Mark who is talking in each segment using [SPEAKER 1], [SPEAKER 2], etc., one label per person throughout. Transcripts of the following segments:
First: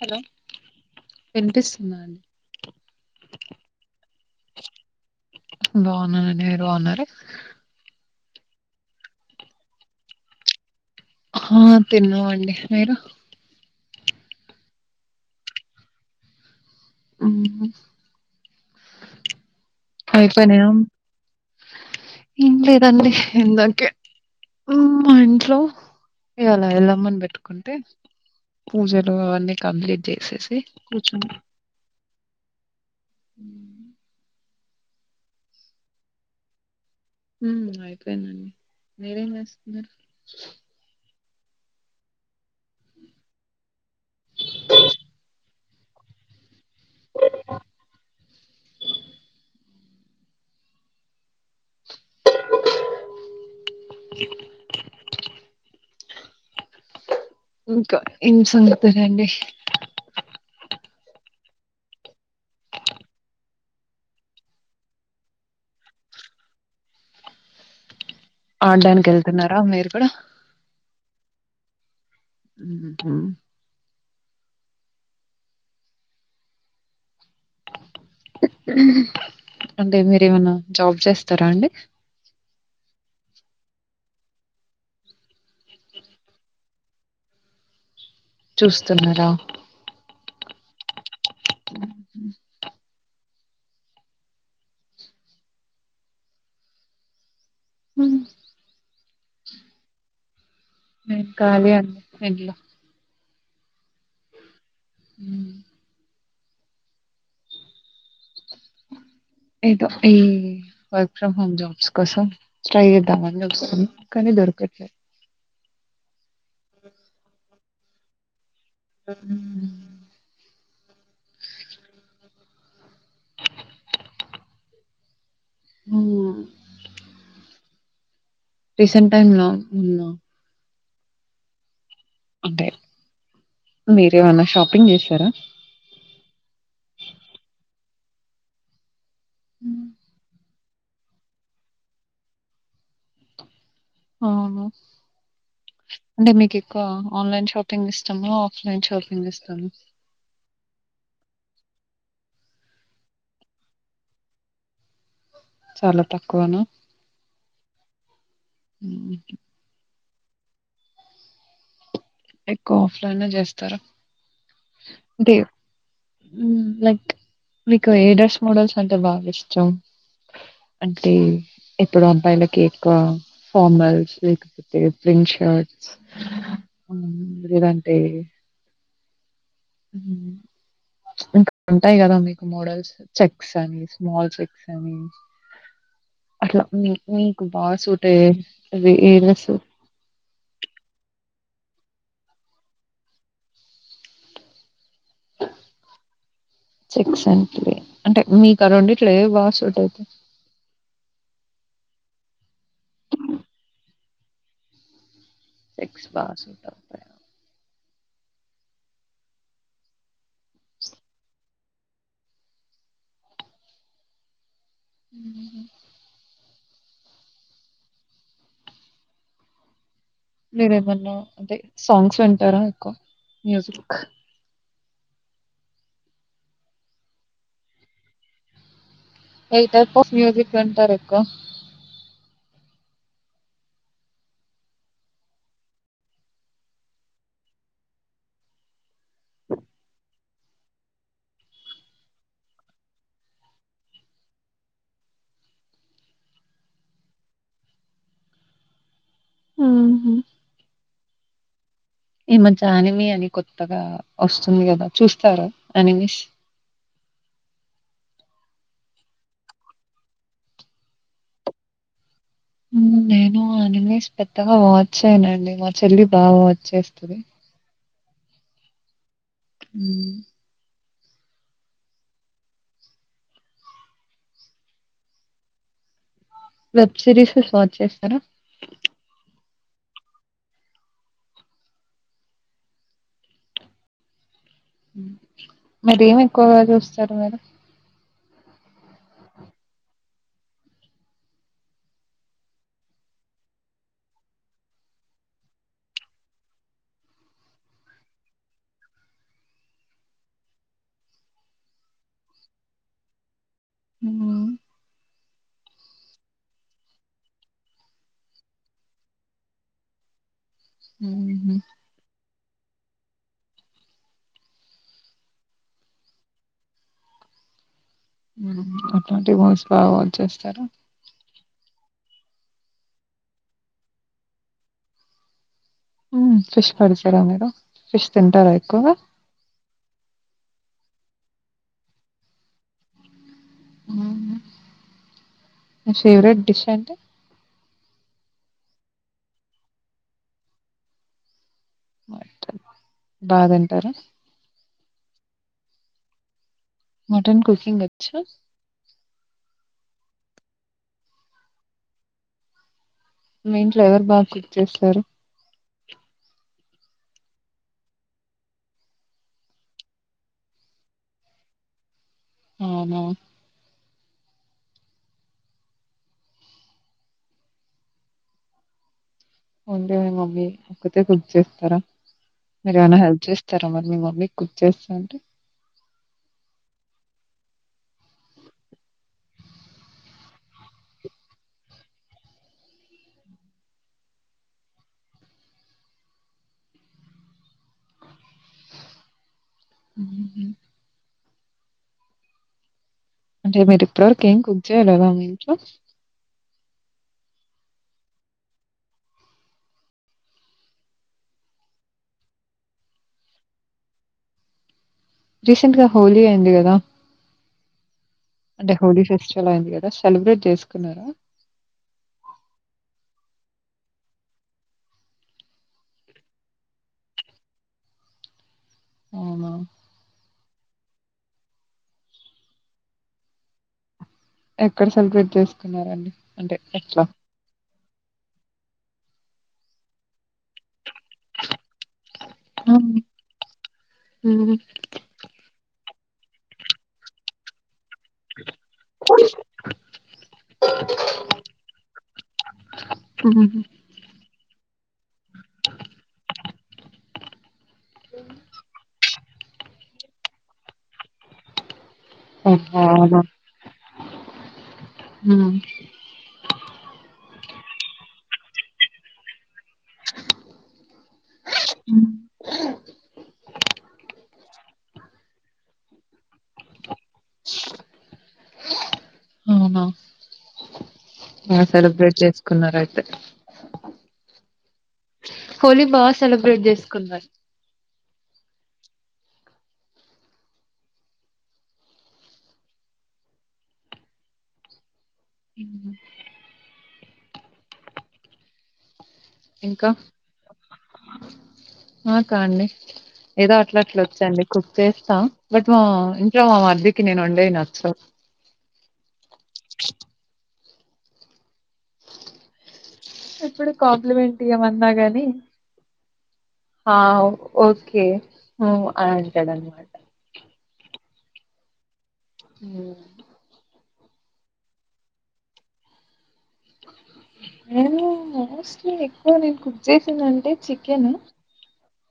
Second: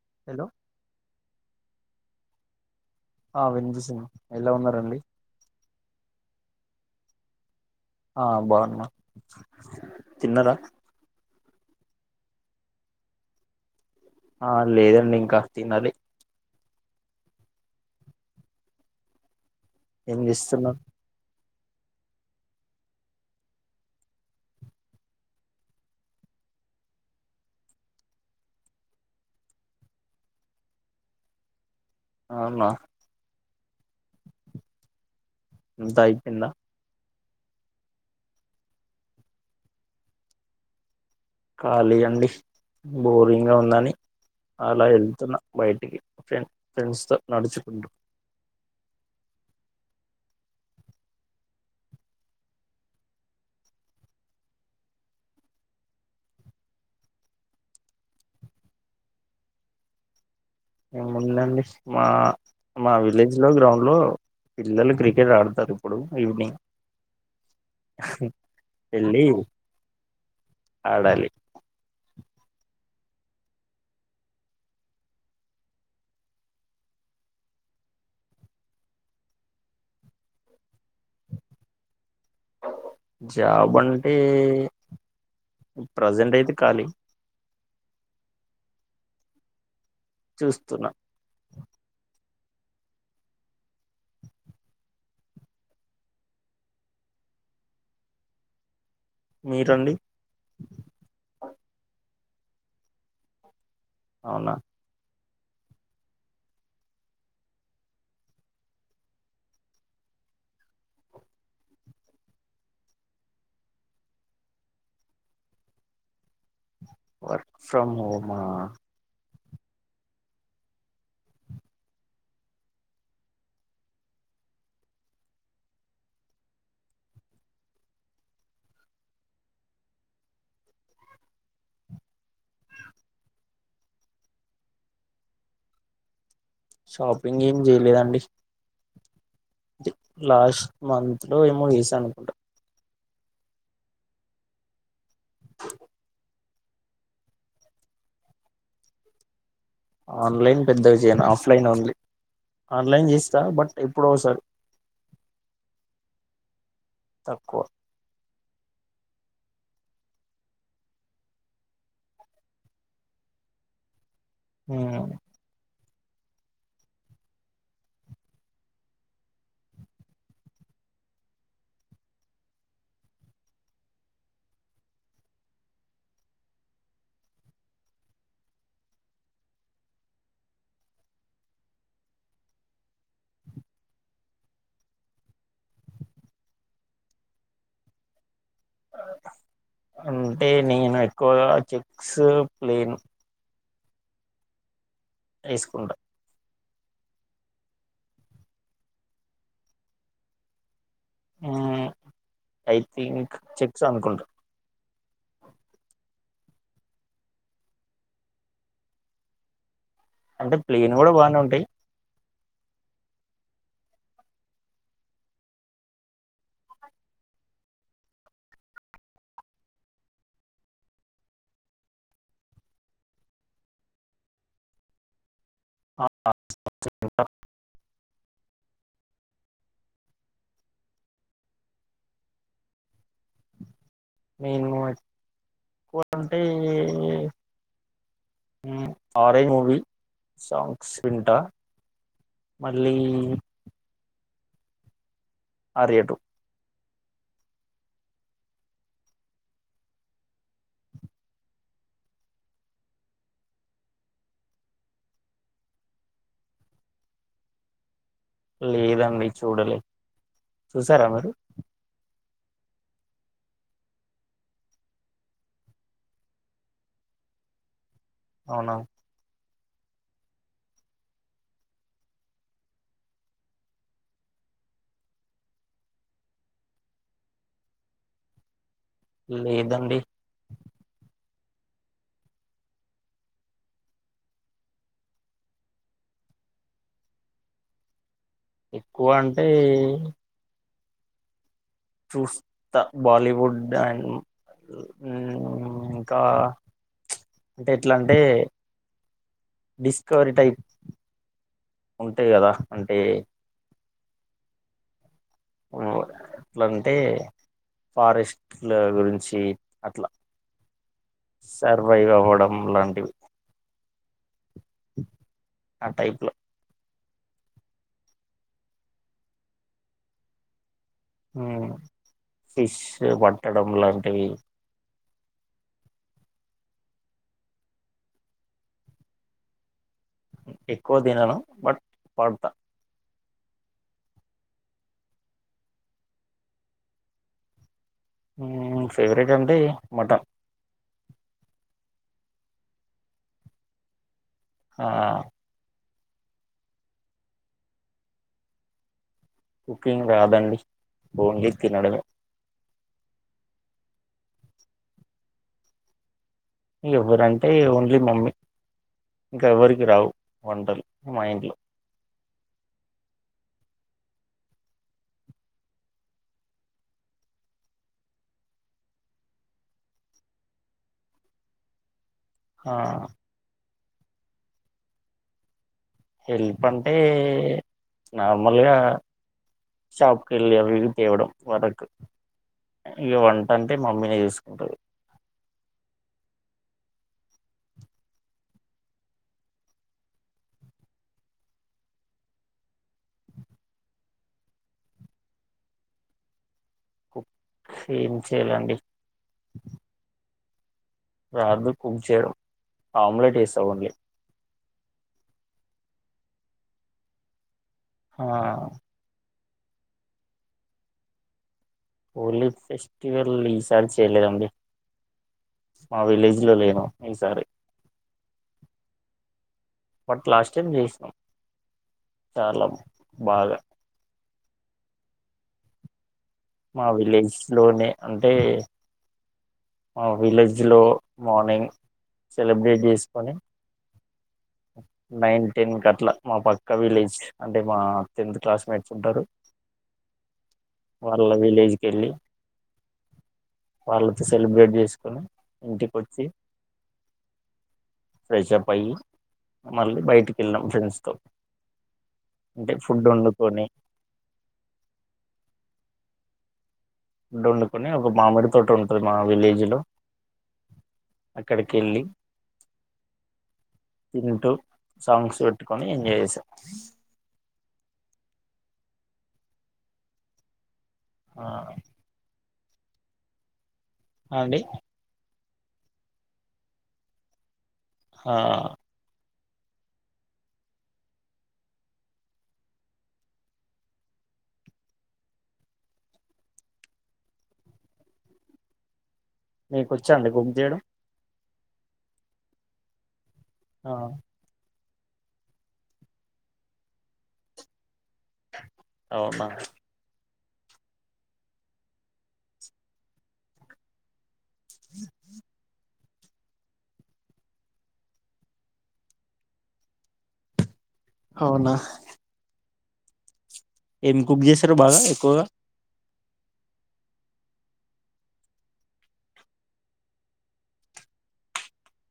[SPEAKER 1] Hello వినిపిస్తు
[SPEAKER 2] ఆ వినిపిస్తుంది ఎలా ఉన్నారండి
[SPEAKER 1] బాగున్నానండి మీరు బాగున్నారా
[SPEAKER 2] ఆ బాగున్నాం తిన్నారా
[SPEAKER 1] ఆ తిన్నామండి మీరు
[SPEAKER 2] ఆ లేదండి ఇంకా తినాలి
[SPEAKER 1] మ్ హూ
[SPEAKER 2] ఏం చేస్తున్నావ్.
[SPEAKER 1] ఇంలేదండి ఇందాకే ఉమ్ మా ఇంట్లో ఇవ్వాళ ఎల్లమ్మని పెట్టుకుంటే పూజలు అవన్నీ కంప్లీట్ చేసేసి కూర్చు
[SPEAKER 2] అవునా
[SPEAKER 1] ఉమ్
[SPEAKER 2] అంత అయిపైయిందా
[SPEAKER 1] ఉ అయిపోయిందండి మీరేం చేస్తున్నారు
[SPEAKER 2] ఖాళీ అండి బోరింగ్ గా ఉందని అలా ఎల్తున్నా బయటికి ఫ్రెం ఫ్రెండ్స్తో నడుచుకుంటు
[SPEAKER 1] ఇంకా ఏం సంగతూలులండి
[SPEAKER 2] ఏముందండి మా మా విలేజ్ లో గ్రౌండ్ లో పిల్లలు క్రికెట్ ఆడతారు ఇప్పుడు ఈవినింగ్
[SPEAKER 1] ఆడడానికి
[SPEAKER 2] వెళ్ళి
[SPEAKER 1] వెళ్తున్నారా మీరు కూడా
[SPEAKER 2] ఆడాలి
[SPEAKER 1] మ్ హు అంటే మీరేమన్న జాబ్ చేస్తారా అండి
[SPEAKER 2] బంటే ప్రజెంట్ అయితే ఖాళీ
[SPEAKER 1] చూస్తున్నారా
[SPEAKER 2] చూస్తున్నా
[SPEAKER 1] హూ
[SPEAKER 2] మీరండి
[SPEAKER 1] మేం ఖాళీ అంది ఇంట్లో
[SPEAKER 2] అవునా
[SPEAKER 1] ఉమ్ ఏదో ఈ వర్క్ ఫ్రమ్ హోమ్ జాబ్స్ కోసం ట్రై చేద్దామని చూస్తూన్న కానీ దొర్కట్ లే
[SPEAKER 2] వర్క్ ఫ్రమ్ హోమా
[SPEAKER 1] మ్మ్ ఉమ్ రీసెంట్ టైమ్ ల ఉన్న అంటే మీరేమన్నా షాపింగ్ చేశారా
[SPEAKER 2] షాపింగ్ ఏం చేయలేదండి చే లాస్ట్ మంత్ లో ఏమో చేశాను అనుకుంటా
[SPEAKER 1] అవును అంటే మీకి ఒక ఆన్లైన్ షాపింగ్ ఇష్టమా ఆఫ్ లైన్ షాపింగ్ ఇష్టమా
[SPEAKER 2] ఆన్లైన్ పెద్దగా జెయ్యాను ఆఫ్లైన్ ఓన్లీ ఆన్లైన్ చేస్తా బట్ ఎప్పుడో ఒసారి
[SPEAKER 1] చాలా తక్కువనా
[SPEAKER 2] తక్కువ
[SPEAKER 1] ఉ [unintelligible] ఎక్కువ ఆఫ్లైనే చేస్తారా
[SPEAKER 2] హ
[SPEAKER 1] మ్ లైక్ మీకు ఏ డ్రెస్ మోడల్స్ అంటే బాగా ఇష్టం అంటే ఇప్పుడు అబ్బాయిలకి ఎక్కువ ఫార్మల్స్ లేకపోతే ప్రిన్ షర్ట్స్ ఉం లేదంటే మ్ ఇంకా ఉంటాయి కదా మీకు మోడల్స్ చెక్స్ అని స్మాల్ చెక్స్ అని అట్లా మీ మీకు బాగా సూట అయ్య
[SPEAKER 2] అంటే నేను ఎక్కువగా చెక్స్ ప్లేను వేసుకుంటా
[SPEAKER 1] చెక్స్ అట్ అంటే మీకు రండి ఇట్లా బాగా సూట్ అయితే
[SPEAKER 2] ఐ థింక్ చెక్స్ అనుకుంట
[SPEAKER 1] క్ బస్
[SPEAKER 2] అంటే ప్లేన్ కూడా బానే ఉంటాయి
[SPEAKER 1] హ మీరేమన్నా అంటే సాంగ్స్ వింటారా ఎక్కువ మ్యూజిక్ ఏ టైప్ ఆఫ్ మ్యూజిక్ అంటారు ఎకు
[SPEAKER 2] నేను ఎక్కువ అంటే ఆరంజ్ మూవి సాంగ్స్ వింటా మళ్ళీ ఆర్య ట్వ
[SPEAKER 1] ఆ ఈ మధ్య ఆనిమీ అని కొత్తగా వస్తుంది కదా చూస్తారు అనిమీస్
[SPEAKER 2] లేదండి చూడలే చూసారా మీరు
[SPEAKER 1] హ్మ్. నేను ఆ నస్ పెద్దగా వాచ్ చేయనండి మా చెల్లి బాగా వాచ్ చేస్తుంది
[SPEAKER 2] అవునా
[SPEAKER 1] హ వెబ్ సిరీస్ వాచ్ చేస్తారా
[SPEAKER 2] లేదండి
[SPEAKER 1] మర ఏమి ఎక్కువగా చూస్తారు మీరు
[SPEAKER 2] ఎక్కువ అంటే చూస్తా బాలీవుడ్ అండ్ ఇంకా అంటే ఎట్లా అంటే డిస్కవరీ టైప్ ఉంటాయి కదా అంటే
[SPEAKER 1] అ
[SPEAKER 2] ఎట్లాంటే ఫారెస్ట్ల గురించి అట్లా
[SPEAKER 1] హుహు.
[SPEAKER 2] సర్వైవ్ అవ్వడం లాంటివి ఆ టైపులో
[SPEAKER 1] అట్లాంటివి మోస్ బాచ్చేస్తారుా
[SPEAKER 2] ఫిష్ వంటడం లాంటివి
[SPEAKER 1] ఫిష్ పడుతారా మీరు ఫిష్ తింటారా ఎక్కువ
[SPEAKER 2] ఎక్కువ తినను బట్ పాడతా
[SPEAKER 1] ఫేవరెట్ డిష్ అంట
[SPEAKER 2] ఫేవరెట్ అంటే మటన్
[SPEAKER 1] మ బా తింటారు
[SPEAKER 2] ఆ
[SPEAKER 1] మటన్ కుకింగ్ వచ్చ
[SPEAKER 2] కుకింగ్ రాదండి ఓన్లీ తినడమే
[SPEAKER 1] మీ ఇట్లో ఎవరు బాగా కుక్ చేస్తారు
[SPEAKER 2] ఎవరంటే ఓన్లీ మమ్మీ ఇంకా ఎవ్వరికి రావు వంటలు మా ఇంట్లో
[SPEAKER 1] అవును ఉండే మమ్మీ ఒకక్కత కుక్ చేస్తారా
[SPEAKER 2] ఆ
[SPEAKER 1] మీరు ఏమైనా హెల్ప్ చేస్తారా మరి మీ మమ్మీ కుర్చ చేస్తా అంటడి
[SPEAKER 2] హెల్ప్ అంటే నార్మల్గా షాప్ క వెళ్ళకి తవడం వరకు ఇక వంట అంటే మమ్మీని చూసుకుంటది
[SPEAKER 1] ఆ [unintelligible] అంటే మీరు ఇప్పటి వరకు ఏం కుక్ చేయాలదా మీ ఇంట్లో
[SPEAKER 2] కుక్ ఏం చేయాలండి రాదు కుక్ చేయడం ఆమ్లెట్ వేసావున్లీ
[SPEAKER 1] రీసెంట్ గా హోలీ అయింది కదా
[SPEAKER 2] ఆ
[SPEAKER 1] అంటే హోలీ ఫెస్టివల్ అయింది కదా సెలబ్రేట్ చేసుకున్నారా
[SPEAKER 2] పోలీ ఫెస్టివల్ ఈసారి చేలేండి మా విలేజ్ లో లేదు ఈసారి
[SPEAKER 1] అవునా
[SPEAKER 2] లాస్ట్ టైం చేసాం చాలా బాగా
[SPEAKER 1] ఎక్కడ సెలబ్రేట్ చేసుకున్నారండి అంటే
[SPEAKER 2] మా
[SPEAKER 1] ఎట్లా?
[SPEAKER 2] విలేజ్ లోనే అంటే మా విలేజ్ లో మార్నింగ్ సెలబ్రేట్
[SPEAKER 1] అవును.
[SPEAKER 2] చేసుకొని
[SPEAKER 1] హ్మ్.
[SPEAKER 2] టెన్ కి మా పక్క విలేజ్ అంటే మా క్లాస్ మేట్స్ ఉంటారు వాళ్ళ విలేజ్కి వెళ్ళి
[SPEAKER 1] హుహు.
[SPEAKER 2] వాళ్ళతో సెలబ్రేట్ చేసి కుని ఇంటిక వచ్చి ఫ్రెష్ప్ అయ్యి మళ్ళీ బయటికి వెళ్ళాం ఫ్రెండ్స్ తో అంటే
[SPEAKER 1] ఓహో!
[SPEAKER 2] ఫుడ్
[SPEAKER 1] అవునా?
[SPEAKER 2] వండుకొని
[SPEAKER 1] హ్మ్.
[SPEAKER 2] ఫుడ్ వండుకొని ఒక మామిడి తోటి ఉంటుది మా విలేజ్ లో హ అక్కడికి వెళ్ళి
[SPEAKER 1] హ్మ్.
[SPEAKER 2] తింటూ సాంగ్స్ పెట్టుకొని ఎంజాయ్ చేసాం
[SPEAKER 1] అవునా
[SPEAKER 2] ఆ
[SPEAKER 1] సెలబ్రేట్ చేసుకున్నారుయితే
[SPEAKER 2] అవుండి
[SPEAKER 1] హోలీ బాగా సెలబ్రేట్ చేసుకున్నారు
[SPEAKER 2] ఆ
[SPEAKER 1] ఉ
[SPEAKER 2] మీకు వచ్చాండి పప్పు చేయడం
[SPEAKER 1] ఆ కాండి ఏదో అట్లా
[SPEAKER 2] ఆ
[SPEAKER 1] అట్లా వచ్చండి చేస్తా బట్ మా ఇంట్లో మా మరిది నేను వండే నచ్చ
[SPEAKER 2] అవునా
[SPEAKER 1] ఇప్పుడు కాంప్లిమెంటీ ఏమన్నా గాని హ ఓకే అ అంటాడ అన్నమాట
[SPEAKER 2] అవునా
[SPEAKER 1] హమ్
[SPEAKER 2] ఏమి కుక్ చేశారు బాగా ఎక్కువగా [unintelligible]
[SPEAKER 1] నేను మోస్ట్లీ ఎక్కువ నేను కుక్ చేసింది అంటే చికెన్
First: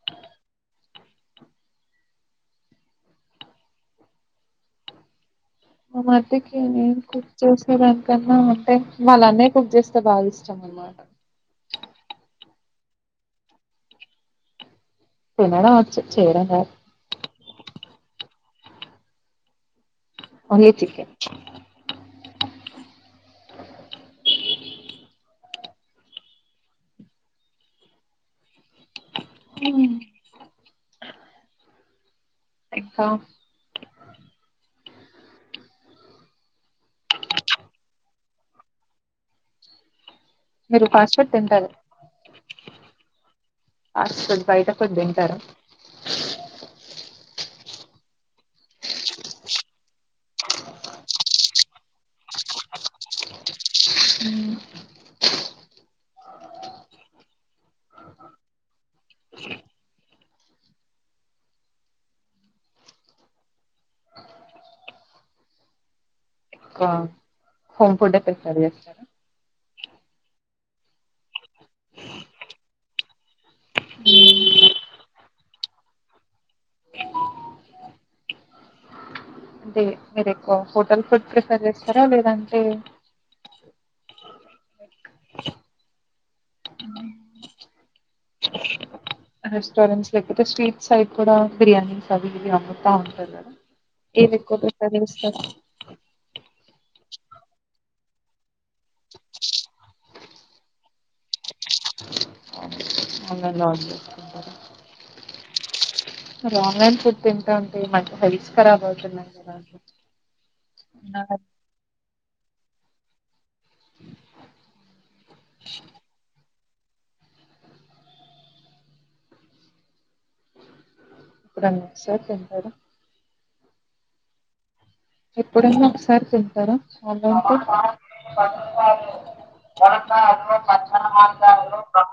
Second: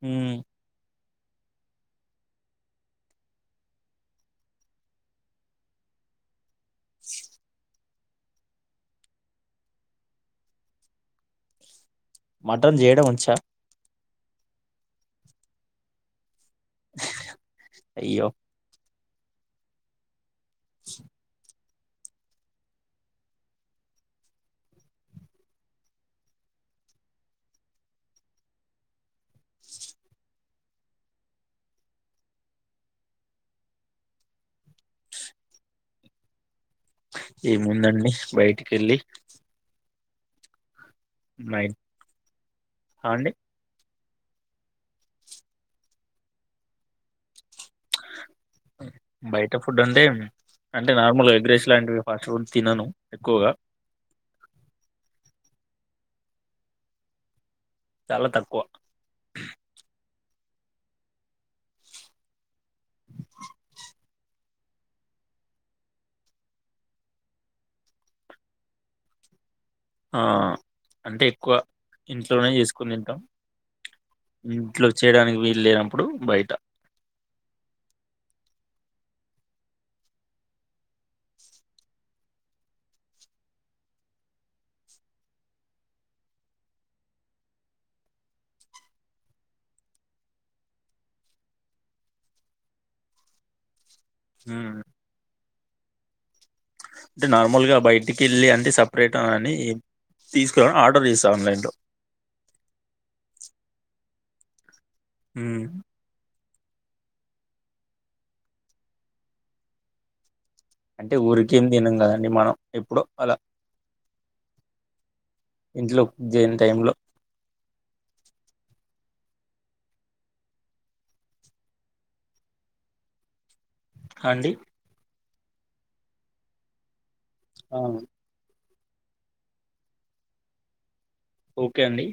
[SPEAKER 2] మ్
[SPEAKER 1] మా మరిదికి నేను కుక్ చేసేదనికన్నా అంటే వాళ్ల అన్నయ్య కుక్ చేస్తే బాగా ఇష్టం మాట
[SPEAKER 2] మటన్ చేయడం వచ్చా
[SPEAKER 1] తినడం వచ్చు చేయడం రాదు
[SPEAKER 2] అయ్యో
[SPEAKER 1] ఓన్లీ చికెన్ ఉ ఇక్కా
[SPEAKER 2] ఏముందండి బయటికి వెళ్ళి
[SPEAKER 1] మీరు ఫాస్టుగా తింటారు
[SPEAKER 2] ఆ అండి
[SPEAKER 1] అ కొ బయట ఫుడ్ తింటారా
[SPEAKER 2] బయట ఫుడ్ అంటే అంటే నార్మల్గా ఎగ్ రైస్ లాంటివి ఫాస్ట్ ఫుడ్ తినను ఎక్కువగా
[SPEAKER 1] హ్మ్.
[SPEAKER 2] చాలా తక్కువ
[SPEAKER 1] ఇంకా హోమ్ ఫుడ్డే ప్రిఫర్ చేస్తారా
[SPEAKER 2] ఆ అంటే ఎక్కువ ఇంట్లోనే చేసుకుని తింటాం ఇంట్లో చేయడానికి వీలు లేనప్పుడు బయట
[SPEAKER 1] అంటే మీరు ఎక్కువ హోటల్ ఫుడ్ ప్రిఫర్ చేస్తారా లేదంటే రెస్టారెంట్స్ లేకపోతే స్ట్రీట్ సైడ్ కూడా బిర్యానీస్ అవి ఇవి అమ్ముతా ఉంటారు కదా ఏది ఎక్కువ
[SPEAKER 2] హ్మ్.
[SPEAKER 1] ప్రిఫర్ చేస్తారు
[SPEAKER 2] అంటే నార్మల్గా బయటికి వెళ్ళి అంటే సపరేట్ అని తీసుకుని ఆర్డర్ చేస్తా ఆన్లైన్లో
[SPEAKER 1] ఆన్లైన్లో ఆర్డర్ చేసుకుంటారా
[SPEAKER 2] ఉ
[SPEAKER 1] మరి ఆన్లైన్ ఫుడ్ తింటాంటే మంచి హెల్త్ కరాబ్ అవుతుంది కదా
[SPEAKER 2] అంటే
[SPEAKER 1] నా-
[SPEAKER 2] ఊరికేం తినం కదండి మనం ఎప్పుడో అలా ఇంట్లో జెన్ టైంలో
[SPEAKER 1] రెండు నిమిషాలు తింటారు
[SPEAKER 2] హాండీ
[SPEAKER 1] ఎప్పుడైనా ఒకసారి తింటారా ఆన్లైన్లో
[SPEAKER 2] ఆ! ఓకే అండి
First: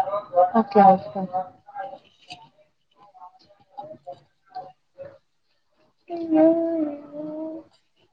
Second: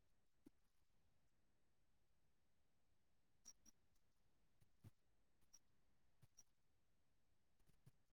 [SPEAKER 1] [unintelligible] ఒకే [unintelligible] అయ్యో అయ్యో